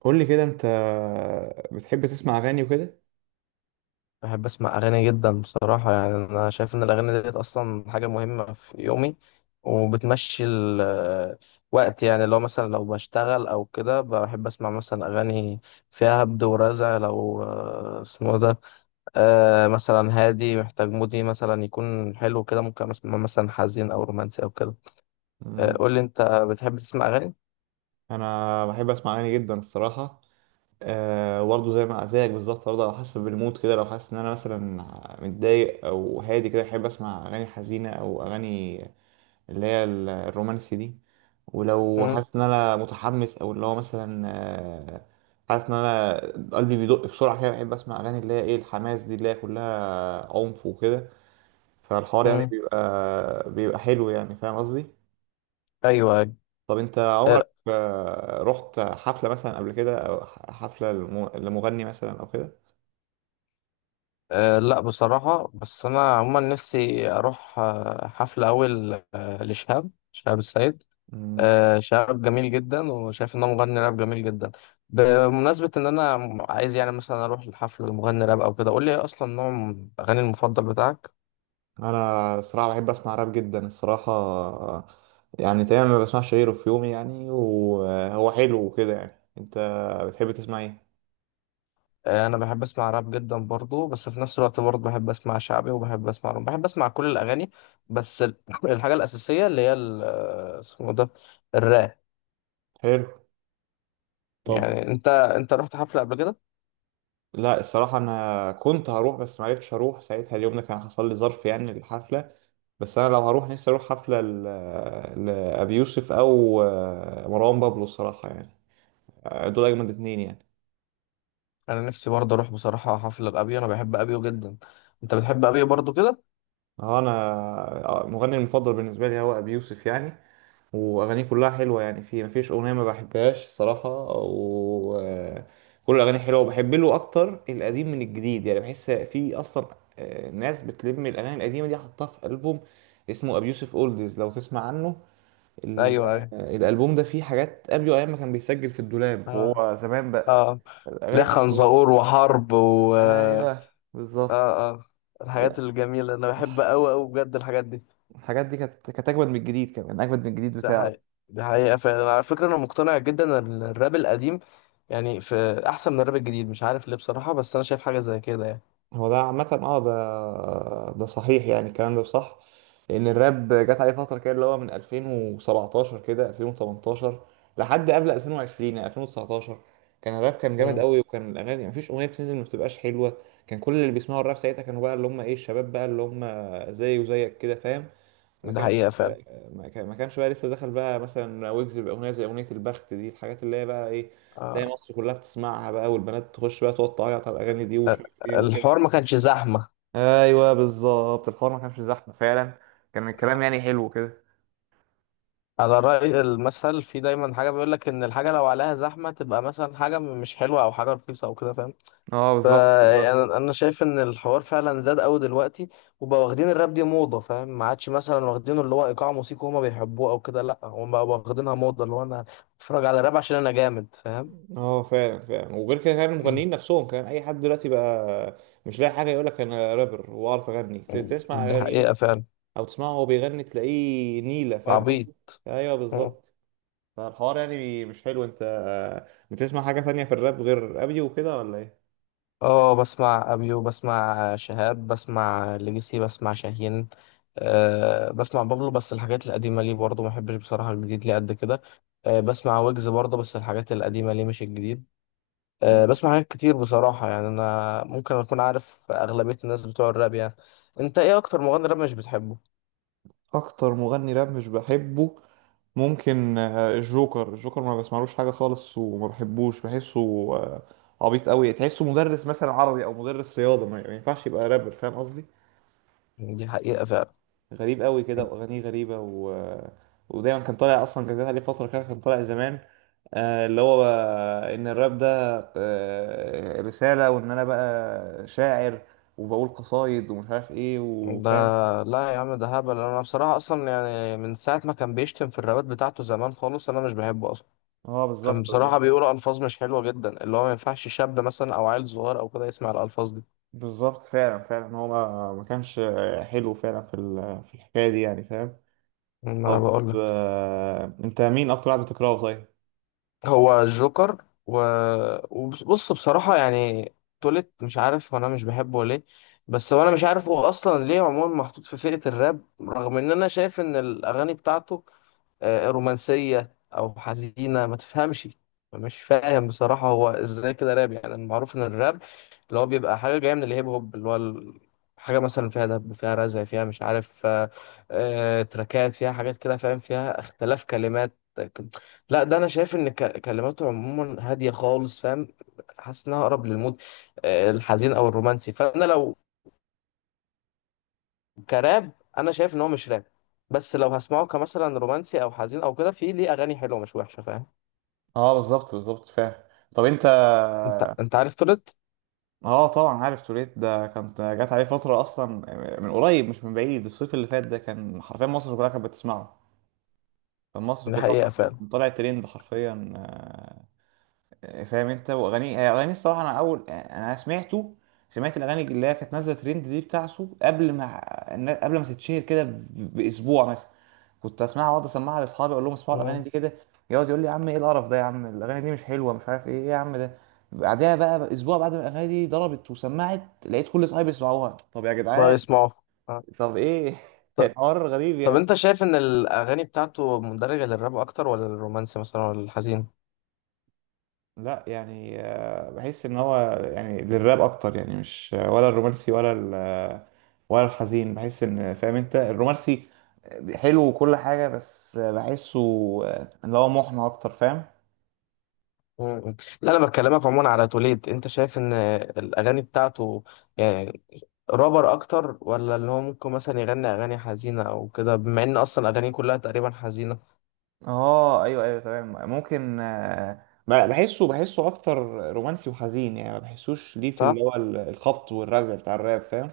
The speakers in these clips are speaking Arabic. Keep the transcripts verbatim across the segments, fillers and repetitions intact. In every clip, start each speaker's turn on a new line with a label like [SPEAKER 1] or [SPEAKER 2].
[SPEAKER 1] قول لي كده انت بتحب تسمع اغاني وكده؟
[SPEAKER 2] بحب اسمع اغاني جدا بصراحه، يعني انا شايف ان الاغاني ديت اصلا حاجه مهمه في يومي، وبتمشي الوقت. يعني لو مثلا، لو بشتغل او كده، بحب اسمع مثلا اغاني فيها هبد ورزع، لو آه، اسمه ده. آه، مثلا هادي، محتاج مودي مثلا يكون حلو كده، ممكن اسمع مثلا حزين او رومانسي او كده. آه،
[SPEAKER 1] مم.
[SPEAKER 2] قول لي انت، بتحب تسمع اغاني؟
[SPEAKER 1] انا بحب اسمع اغاني جدا الصراحه. أه، برضه زي ما زيك بالظبط، برضه على حسب المود كده، لو حاسس ان انا مثلا متضايق او هادي كده احب اسمع اغاني حزينه او اغاني اللي هي ال- الرومانسي دي. ولو
[SPEAKER 2] مم،
[SPEAKER 1] حاسس ان انا متحمس او اللي هو مثلا أه حاسس ان انا قلبي بيدق بسرعه كده، بحب اسمع اغاني اللي هي ايه الحماس دي اللي هي كلها عنف وكده. فالحوار يعني
[SPEAKER 2] مم.
[SPEAKER 1] بيبقى بيبقى حلو، يعني فاهم قصدي؟
[SPEAKER 2] ايوه. أيوة.
[SPEAKER 1] طب انت عمرك آه، رحت حفلة مثلا قبل كده، او ح- حفلة لم- لمغني مثلا او كده؟
[SPEAKER 2] أه، لا بصراحة، بس أنا عموما نفسي أروح آه، حفلة، أول آه، لشهاب، شهاب السيد.
[SPEAKER 1] مم.
[SPEAKER 2] أه، شهاب جميل جدا، وشايف إن هو مغني راب جميل جدا. بمناسبة إن أنا عايز يعني مثلا أروح لحفل مغني راب أو كده، قول لي إيه أصلا نوع الأغاني المفضل بتاعك؟
[SPEAKER 1] انا الصراحة بحب اسمع راب جدا الصراحة. آه، يعني تقريبا ما بسمعش غيره في يومي، يعني وهو حلو وكده. يعني انت بتحب تسمع ايه؟
[SPEAKER 2] أه، أنا بحب أسمع راب جدا برضو، بس في نفس الوقت برضو بحب أسمع شعبي، وبحب أسمع روم، بحب أسمع كل الأغاني. بس ال- الحاجة الأساسية اللي هي ال- آه، اسمه ده، الراب.
[SPEAKER 1] حلو. طب،
[SPEAKER 2] يعني أنت أنت رحت حفلة قبل كده؟
[SPEAKER 1] لا الصراحة انا كنت هروح بس معرفتش اروح ساعتها، اليوم ده كان حصل لي ظرف يعني الحفلة. بس انا لو هروح نفسي اروح حفلة ل- لأبي يوسف، او آه، مروان بابلو، الصراحة يعني. آه، دول اجمد اتنين يعني.
[SPEAKER 2] انا نفسي برضه اروح بصراحه حفله لابيو، انا بحب ابيو جدا. انت بتحب ابيو برضه كده؟
[SPEAKER 1] اه انا، آه، مغني المفضل بالنسبه لي هو ابي يوسف يعني. واغانيه كلها حلوه، يعني في مفيش اغنيه ما بحبهاش الصراحه. و آه، كل الاغاني حلوه، وبحب له اكتر القديم من الجديد. يعني بحس في اصلا آه، ناس بتلم الاغاني القديمه دي، حطها في البوم اسمه ابي يوسف اولدز لو تسمع عنه. ال-
[SPEAKER 2] ايوه، ايوه.
[SPEAKER 1] آه، الالبوم ده فيه حاجات ابيو ايام ما كان بيسجل في الدولاب،
[SPEAKER 2] اه،
[SPEAKER 1] وهو زمان بقى.
[SPEAKER 2] اه. لا،
[SPEAKER 1] الاغاني بتاعته جامدة.
[SPEAKER 2] خنزقور وحرب، و اه
[SPEAKER 1] ايوه بالظبط.
[SPEAKER 2] اه اه. الحاجات
[SPEAKER 1] لا،
[SPEAKER 2] الجميله انا بحب قوي قوي بجد الحاجات دي.
[SPEAKER 1] الحاجات دي كانت كانت اجمد من الجديد، كمان اجمد من الجديد
[SPEAKER 2] ده
[SPEAKER 1] بتاعه.
[SPEAKER 2] حقيقة. ده حقيقه فعلا، على فكره انا مقتنع جدا ان الراب القديم يعني في احسن من الراب الجديد، مش عارف ليه بصراحه، بس انا شايف حاجه زي كده يعني.
[SPEAKER 1] هو ده عامة، اه. ده ده صحيح، يعني الكلام ده صح. لأن الراب جت عليه فترة كده، اللي هو من ألفين وسبعتاشر كده، ألفين وتمنتاشر، لحد قبل ألفين وعشرين، يعني ألفين وتسعة عشر. كان الراب كان جامد
[SPEAKER 2] مم.
[SPEAKER 1] قوي، وكان الأغاني مفيش أغنية بتنزل ما بتبقاش حلوة. كان كل اللي بيسمعوا الراب ساعتها كانوا بقى اللي هم إيه، الشباب بقى اللي هم زي وزيك كده، فاهم؟ ما
[SPEAKER 2] ده
[SPEAKER 1] كانش
[SPEAKER 2] حقيقه فعلا.
[SPEAKER 1] ما كان- ما كانش بقى لسه دخل بقى مثلا ويجز بأغنية زي أغنية البخت دي، الحاجات اللي هي بقى إيه، تلاقي
[SPEAKER 2] آه.
[SPEAKER 1] مصر كلها بتسمعها بقى، والبنات تخش بقى تقعد تعيط على الأغاني دي، ومش
[SPEAKER 2] آه،
[SPEAKER 1] عارف
[SPEAKER 2] الحوار
[SPEAKER 1] إيه.
[SPEAKER 2] ما كانش زحمه.
[SPEAKER 1] ايوه بالظبط، الحوار ما كانش زحمه فعلا. كان الكلام يعني حلو كده.
[SPEAKER 2] على رأي المثل، في دايما حاجة بيقول لك إن الحاجة لو عليها زحمة تبقى مثلا حاجة م- مش حلوة، أو حاجة رخيصة أو كده، فاهم؟
[SPEAKER 1] اه بالظبط بالظبط.
[SPEAKER 2] فأنا أنا شايف إن الحوار فعلا زاد أوي دلوقتي، وبقوا واخدين الراب دي موضة، فاهم؟ ما عادش مثلا واخدينه اللي هو إيقاع موسيقي هما بيحبوه أو كده، لأ، هما بقوا واخدينها موضة، اللي هو أنا أتفرج على راب عشان أنا جامد، فاهم؟
[SPEAKER 1] اه فعلا فعلا، وغير كده كان المغنيين نفسهم، كان اي حد دلوقتي بقى مش لاقي حاجه يقول لك انا رابر واعرف اغني، ت- تسمع
[SPEAKER 2] دي
[SPEAKER 1] اغانيه
[SPEAKER 2] حقيقة فعلا.
[SPEAKER 1] او تسمعه وهو بيغني تلاقيه نيله، فاهم
[SPEAKER 2] عبيط.
[SPEAKER 1] قصدي؟ ايوه بالظبط. فالحوار يعني مش حلو. انت بتسمع حاجه تانية في الراب غير ابي وكده ولا؟
[SPEAKER 2] اه، بسمع أبيو، بسمع شهاب، بسمع ليجاسي، بسمع شاهين. أه، بسمع بابلو، بس الحاجات القديمة ليه برضه، ما بحبش بصراحة الجديد ليه قد كده. أه، بسمع ويجز برضه، بس الحاجات القديمة ليه مش الجديد. أه،
[SPEAKER 1] ايه
[SPEAKER 2] بسمع حاجات كتير بصراحة، يعني أنا ممكن أكون عارف أغلبية الناس بتوع الراب يعني. أنت إيه أكتر مغني راب مش بتحبه؟
[SPEAKER 1] اكتر مغني راب مش بحبه؟ ممكن آه، الجوكر الجوكر. ما بسمعلوش حاجه خالص، وما بحبوش، بحسه آه، عبيط قوي. تحسه مدرس مثلا عربي او مدرس رياضه، ما ما ينفعش يبقى رابر، فاهم قصدي؟
[SPEAKER 2] دي حقيقة فعلا.
[SPEAKER 1] غريب قوي كده، واغانيه غريبه و... آه، ودايما كان طالع. اصلا كان جات عليه فتره كده كان طالع زمان، آه، اللي هو بقى ان الراب ده آه، رساله، وان انا بقى شاعر وبقول قصايد ومش عارف ايه،
[SPEAKER 2] ده
[SPEAKER 1] وفاهم.
[SPEAKER 2] لا يا عم، ده هبل. أنا بصراحة أصلا يعني من ساعة ما كان بيشتم في الرابات بتاعته زمان خالص، أنا مش بحبه أصلا.
[SPEAKER 1] اه
[SPEAKER 2] كان
[SPEAKER 1] بالظبط
[SPEAKER 2] بصراحة بيقول ألفاظ مش حلوة جدا، اللي هو ما ينفعش شاب مثلا أو عيل صغير أو كده يسمع الألفاظ دي.
[SPEAKER 1] بالظبط، فعلا فعلا. هو ما ما كانش حلو فعلا، في ال- في الحكايه دي يعني، فاهم؟
[SPEAKER 2] ما أنا
[SPEAKER 1] طب،
[SPEAKER 2] بقول.
[SPEAKER 1] آه، انت مين اكتر واحد بتكرهه طيب؟
[SPEAKER 2] هو الجوكر، و... وبص، بصراحة يعني، تولت مش عارف، وانا مش بحبه ليه. بس هو انا مش عارف هو اصلا ليه عموما محطوط في فئة الراب، رغم ان انا شايف ان الاغاني بتاعته آه، رومانسية أو حزينة، ما تفهمش. مش فاهم بصراحة هو إزاي كده راب، يعني المعروف إن الراب اللي هو بيبقى حاجة جاية من الهيب هوب، اللي هو ال- حاجة مثلا فيها دب، فيها رزع، فيها مش عارف، آه، آه، تراكات فيها حاجات كده، فاهم؟ فيها اختلاف كلمات. لا، ده أنا شايف إن ك- كلماته عموما هادية خالص، فاهم؟ حاسس إنها أقرب للمود آه، الحزين أو الرومانسي. فأنا لو كراب، انا شايف ان هو مش راب. بس لو هسمعه كمثلا رومانسي او حزين او كده، في ليه اغاني حلوه مش وحشه، فاهم؟
[SPEAKER 1] اه بالظبط بالظبط فاهم. طب انت،
[SPEAKER 2] انت انت عارف تولت.
[SPEAKER 1] اه طبعا عارف توريت. ده كانت جات عليه فتره اصلا، من قريب مش من بعيد، الصيف اللي فات ده كان حرفيا مصر كلها كانت بتسمعه. كان مصر
[SPEAKER 2] دي
[SPEAKER 1] كلها
[SPEAKER 2] حقيقه فعلا.
[SPEAKER 1] كانت طلع ترند حرفيا، فاهم انت؟ واغاني هي اغاني الصراحه، انا اول انا سمعته سمعت الاغاني اللي هي كانت نازله ترند دي بتاعته، قبل ما قبل ما تتشهر كده ب- باسبوع مثلا. كنت اسمعها واقعد اسمعها لاصحابي، اقول لهم اسمعوا الاغاني
[SPEAKER 2] مم.
[SPEAKER 1] دي كده. يقعد يقول لي يا عم ايه القرف ده، يا عم الاغاني دي مش حلوه مش عارف ايه، ايه يا عم ده. بعدها بقى اسبوع، بعد ما الاغاني دي ضربت وسمعت، لقيت كل اصحابي بيسمعوها. طب يا
[SPEAKER 2] ما
[SPEAKER 1] جدعان!
[SPEAKER 2] يسمعه. آه.
[SPEAKER 1] طب ايه.
[SPEAKER 2] ط-
[SPEAKER 1] الحوار غريب
[SPEAKER 2] طب
[SPEAKER 1] يعني.
[SPEAKER 2] انت شايف ان الاغاني بتاعته مندرجه للراب اكتر، ولا للرومانسي مثلا، ولا الحزين؟
[SPEAKER 1] لا، يعني آه، بحس ان هو يعني للراب اكتر يعني، مش ولا الرومانسي ولا ال ولا الحزين. بحس ان، فاهم انت، الرومانسي حلو وكل حاجة، بس بحسه آه، اللي هو محنى اكتر، فاهم؟
[SPEAKER 2] مم. لا، انا بكلمك عموما على توليد، انت شايف ان الاغاني بتاعته يعني رابر اكتر، ولا اللي هو ممكن مثلا يغني اغاني حزينه او كده، بما ان اصلا اغانيه كلها تقريبا حزينه؟
[SPEAKER 1] اه ايوه ايوه تمام. ممكن آه، ب- بحسه بحسه اكتر رومانسي وحزين، يعني ما بحسوش ليه في اللي
[SPEAKER 2] صح.
[SPEAKER 1] هو ال- الخبط والرزع بتاع الراب فاهم.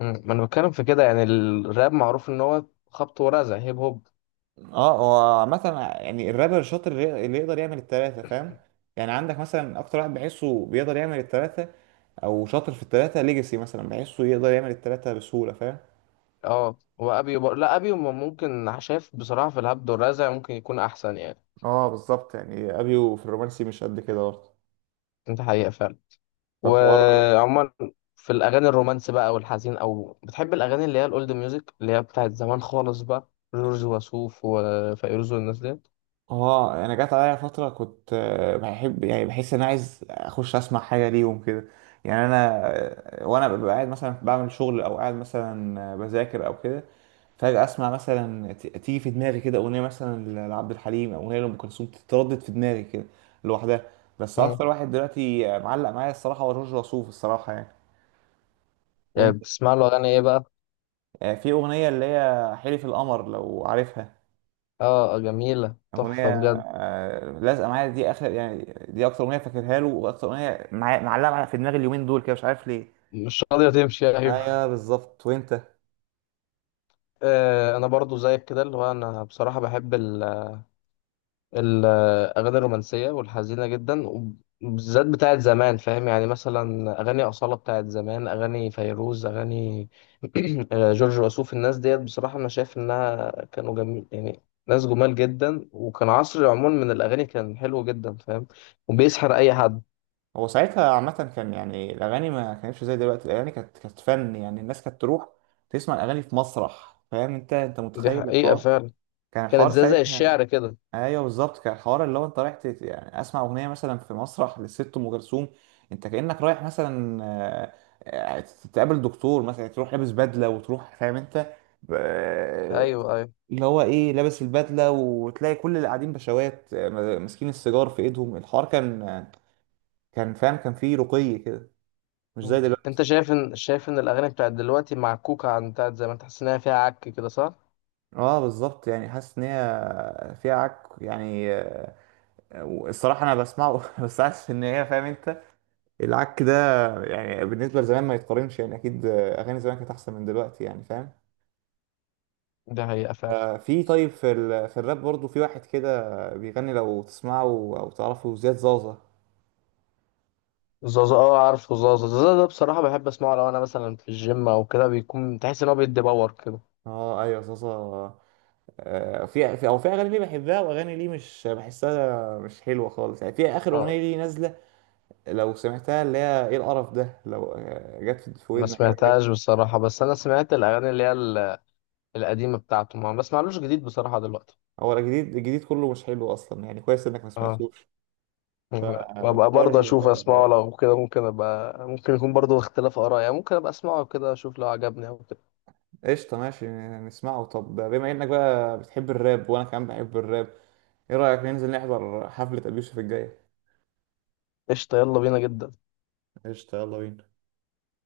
[SPEAKER 2] مم. ما انا بتكلم في كده، يعني الراب معروف ان هو خبط ورزع، هيب هوب.
[SPEAKER 1] اه هو عامة، يعني الرابر الشاطر اللي اللي يقدر يعمل التلاتة فاهم. يعني عندك مثلا أكتر واحد بحسه بيقدر يعمل التلاتة، أو شاطر في التلاتة، ليجاسي مثلا بحسه يقدر يعمل التلاتة بسهولة، فاهم.
[SPEAKER 2] اه، وابيو بر... لا، ابيو م- ممكن، شايف بصراحه في الهبد والرزع ممكن يكون احسن يعني.
[SPEAKER 1] اه بالظبط، يعني ابيو في الرومانسي مش قد كده برضه.
[SPEAKER 2] انت حقيقه فعلا.
[SPEAKER 1] فالحوار،
[SPEAKER 2] وعموما في الاغاني الرومانس بقى والحزين، او بتحب الاغاني اللي هي الاولد ميوزك اللي هي بتاعت زمان خالص، بقى جورج وسوف وفيروز والناس ديت؟
[SPEAKER 1] اه انا جات عليا فتره كنت آه، بحب، يعني بحس ان انا عايز اخش اسمع حاجه ليهم كده. يعني انا، آه، وانا ببقى قاعد مثلا بعمل شغل او قاعد مثلا آه، بذاكر او كده، فجاه اسمع مثلا، ت- تيجي في دماغي كده اغنيه مثلا ل- لعبد الحليم، او اغنيه لام كلثوم تتردد في دماغي كده لوحدها. بس
[SPEAKER 2] مم.
[SPEAKER 1] اكتر واحد دلوقتي آه، معلق معايا الصراحه هو جورج وسوف، الصراحه يعني.
[SPEAKER 2] يعني
[SPEAKER 1] وانت؟
[SPEAKER 2] بتسمع له اغاني ايه بقى؟
[SPEAKER 1] آه، في اغنيه اللي هي حلف القمر، لو عارفها.
[SPEAKER 2] اه، جميله تحفه
[SPEAKER 1] أغنية
[SPEAKER 2] بجد.
[SPEAKER 1] آه، لازقة معايا دي آخر يعني. دي أكتر أغنية فاكرها له، وأكتر أغنية معايا- معلقة معايا في دماغي اليومين دول كده، مش عارف ليه.
[SPEAKER 2] مش راضيه تمشي،
[SPEAKER 1] ايوه
[SPEAKER 2] ايوه.
[SPEAKER 1] بالظبط. وأنت؟
[SPEAKER 2] آه، انا برضو زيك كده، اللي هو انا بصراحه بحب الأغاني الرومانسية والحزينة جدا، وبالذات بتاعت زمان، فاهم؟ يعني مثلا أغاني أصالة بتاعت زمان، أغاني فيروز، أغاني جورج وسوف. الناس ديت بصراحة أنا شايف إنها كانوا جميل يعني، ناس جمال جدا، وكان عصر عموما من الأغاني كان حلو جدا، فاهم؟ وبيسحر أي حد.
[SPEAKER 1] هو ساعتها عامة كان يعني الأغاني ما كانتش زي دلوقتي. الأغاني كانت كانت فن. يعني الناس كانت تروح تسمع الأغاني في مسرح، فاهم أنت أنت
[SPEAKER 2] دي
[SPEAKER 1] متخيل
[SPEAKER 2] حقيقة
[SPEAKER 1] الحوار؟
[SPEAKER 2] فعلا.
[SPEAKER 1] كان
[SPEAKER 2] كانت
[SPEAKER 1] الحوار
[SPEAKER 2] زي زي
[SPEAKER 1] ساعتها،
[SPEAKER 2] الشعر كده.
[SPEAKER 1] ايوه بالظبط، كان الحوار اللي هو انت رايح، تت... يعني اسمع اغنيه مثلا في مسرح للست ام كلثوم. انت كانك رايح مثلا، آه، آه، تقابل دكتور مثلا، تروح لابس بدله وتروح، فاهم انت؟ آه،
[SPEAKER 2] أيوه، أيوه.
[SPEAKER 1] اللي هو ايه لابس البدله، وتلاقي كل اللي قاعدين بشوات آه، ماسكين السيجار في ايدهم. الحوار كان آه، كان فاهم، كان فيه رقي كده، مش
[SPEAKER 2] مم.
[SPEAKER 1] زي دلوقتي.
[SPEAKER 2] أنت شايف إن شايف إن الأغاني بتاعت دلوقتي معكوكة عن بتاعت زمان، تحس إنها فيها عك كده، صح؟
[SPEAKER 1] اه بالظبط، يعني حاسس ان هي فيها عك يعني. آه، الصراحه انا بسمعه بس حاسس ان هي، فاهم انت، العك ده يعني بالنسبة لزمان ما يتقارنش. يعني أكيد أغاني زمان كانت أحسن من دلوقتي يعني، فاهم؟
[SPEAKER 2] دي حقيقة فعلا.
[SPEAKER 1] آه، في، طيب، في ال... في الراب برضو في واحد كده بيغني لو تسمعه أو تعرفه، زياد زازا.
[SPEAKER 2] زازا، اه عارفه زازا زازا ده بصراحة بحب اسمعه لو انا مثلا في الجيم او كده، بيكون تحس ان هو بيدي باور كده.
[SPEAKER 1] اه ايوه زازا. آه، في في او في اغاني ليه بحبها، واغاني ليه مش بحسها مش حلوه خالص. يعني في اخر
[SPEAKER 2] اه،
[SPEAKER 1] اغنيه ليه نازله لو سمعتها، اللي هي ايه القرف ده، لو آه، جت في في
[SPEAKER 2] ما
[SPEAKER 1] ودنك قبل كده.
[SPEAKER 2] سمعتهاش بصراحة، بس انا سمعت الاغاني اللي هي ال- القديمة بتاعته، ما بسمعلوش جديد بصراحة دلوقتي.
[SPEAKER 1] هو الجديد، الجديد كله مش حلو اصلا، يعني كويس انك ما
[SPEAKER 2] اه،
[SPEAKER 1] سمعتوش.
[SPEAKER 2] وابقى برضه
[SPEAKER 1] فالحوار
[SPEAKER 2] اشوف، اسمعه
[SPEAKER 1] آه،
[SPEAKER 2] لو كده ممكن ابقى، ممكن يكون برضه اختلاف اراء، يعني ممكن ابقى اسمعه كده اشوف لو عجبني او كده.
[SPEAKER 1] قشطة، ماشي نسمعه. طب بما انك بقى بتحب الراب وانا كمان بحب الراب، ايه رأيك ننزل نحضر حفلة ابيوسف الجاية؟
[SPEAKER 2] قشطة، يلا بينا جدا.
[SPEAKER 1] قشطة، يلا بينا.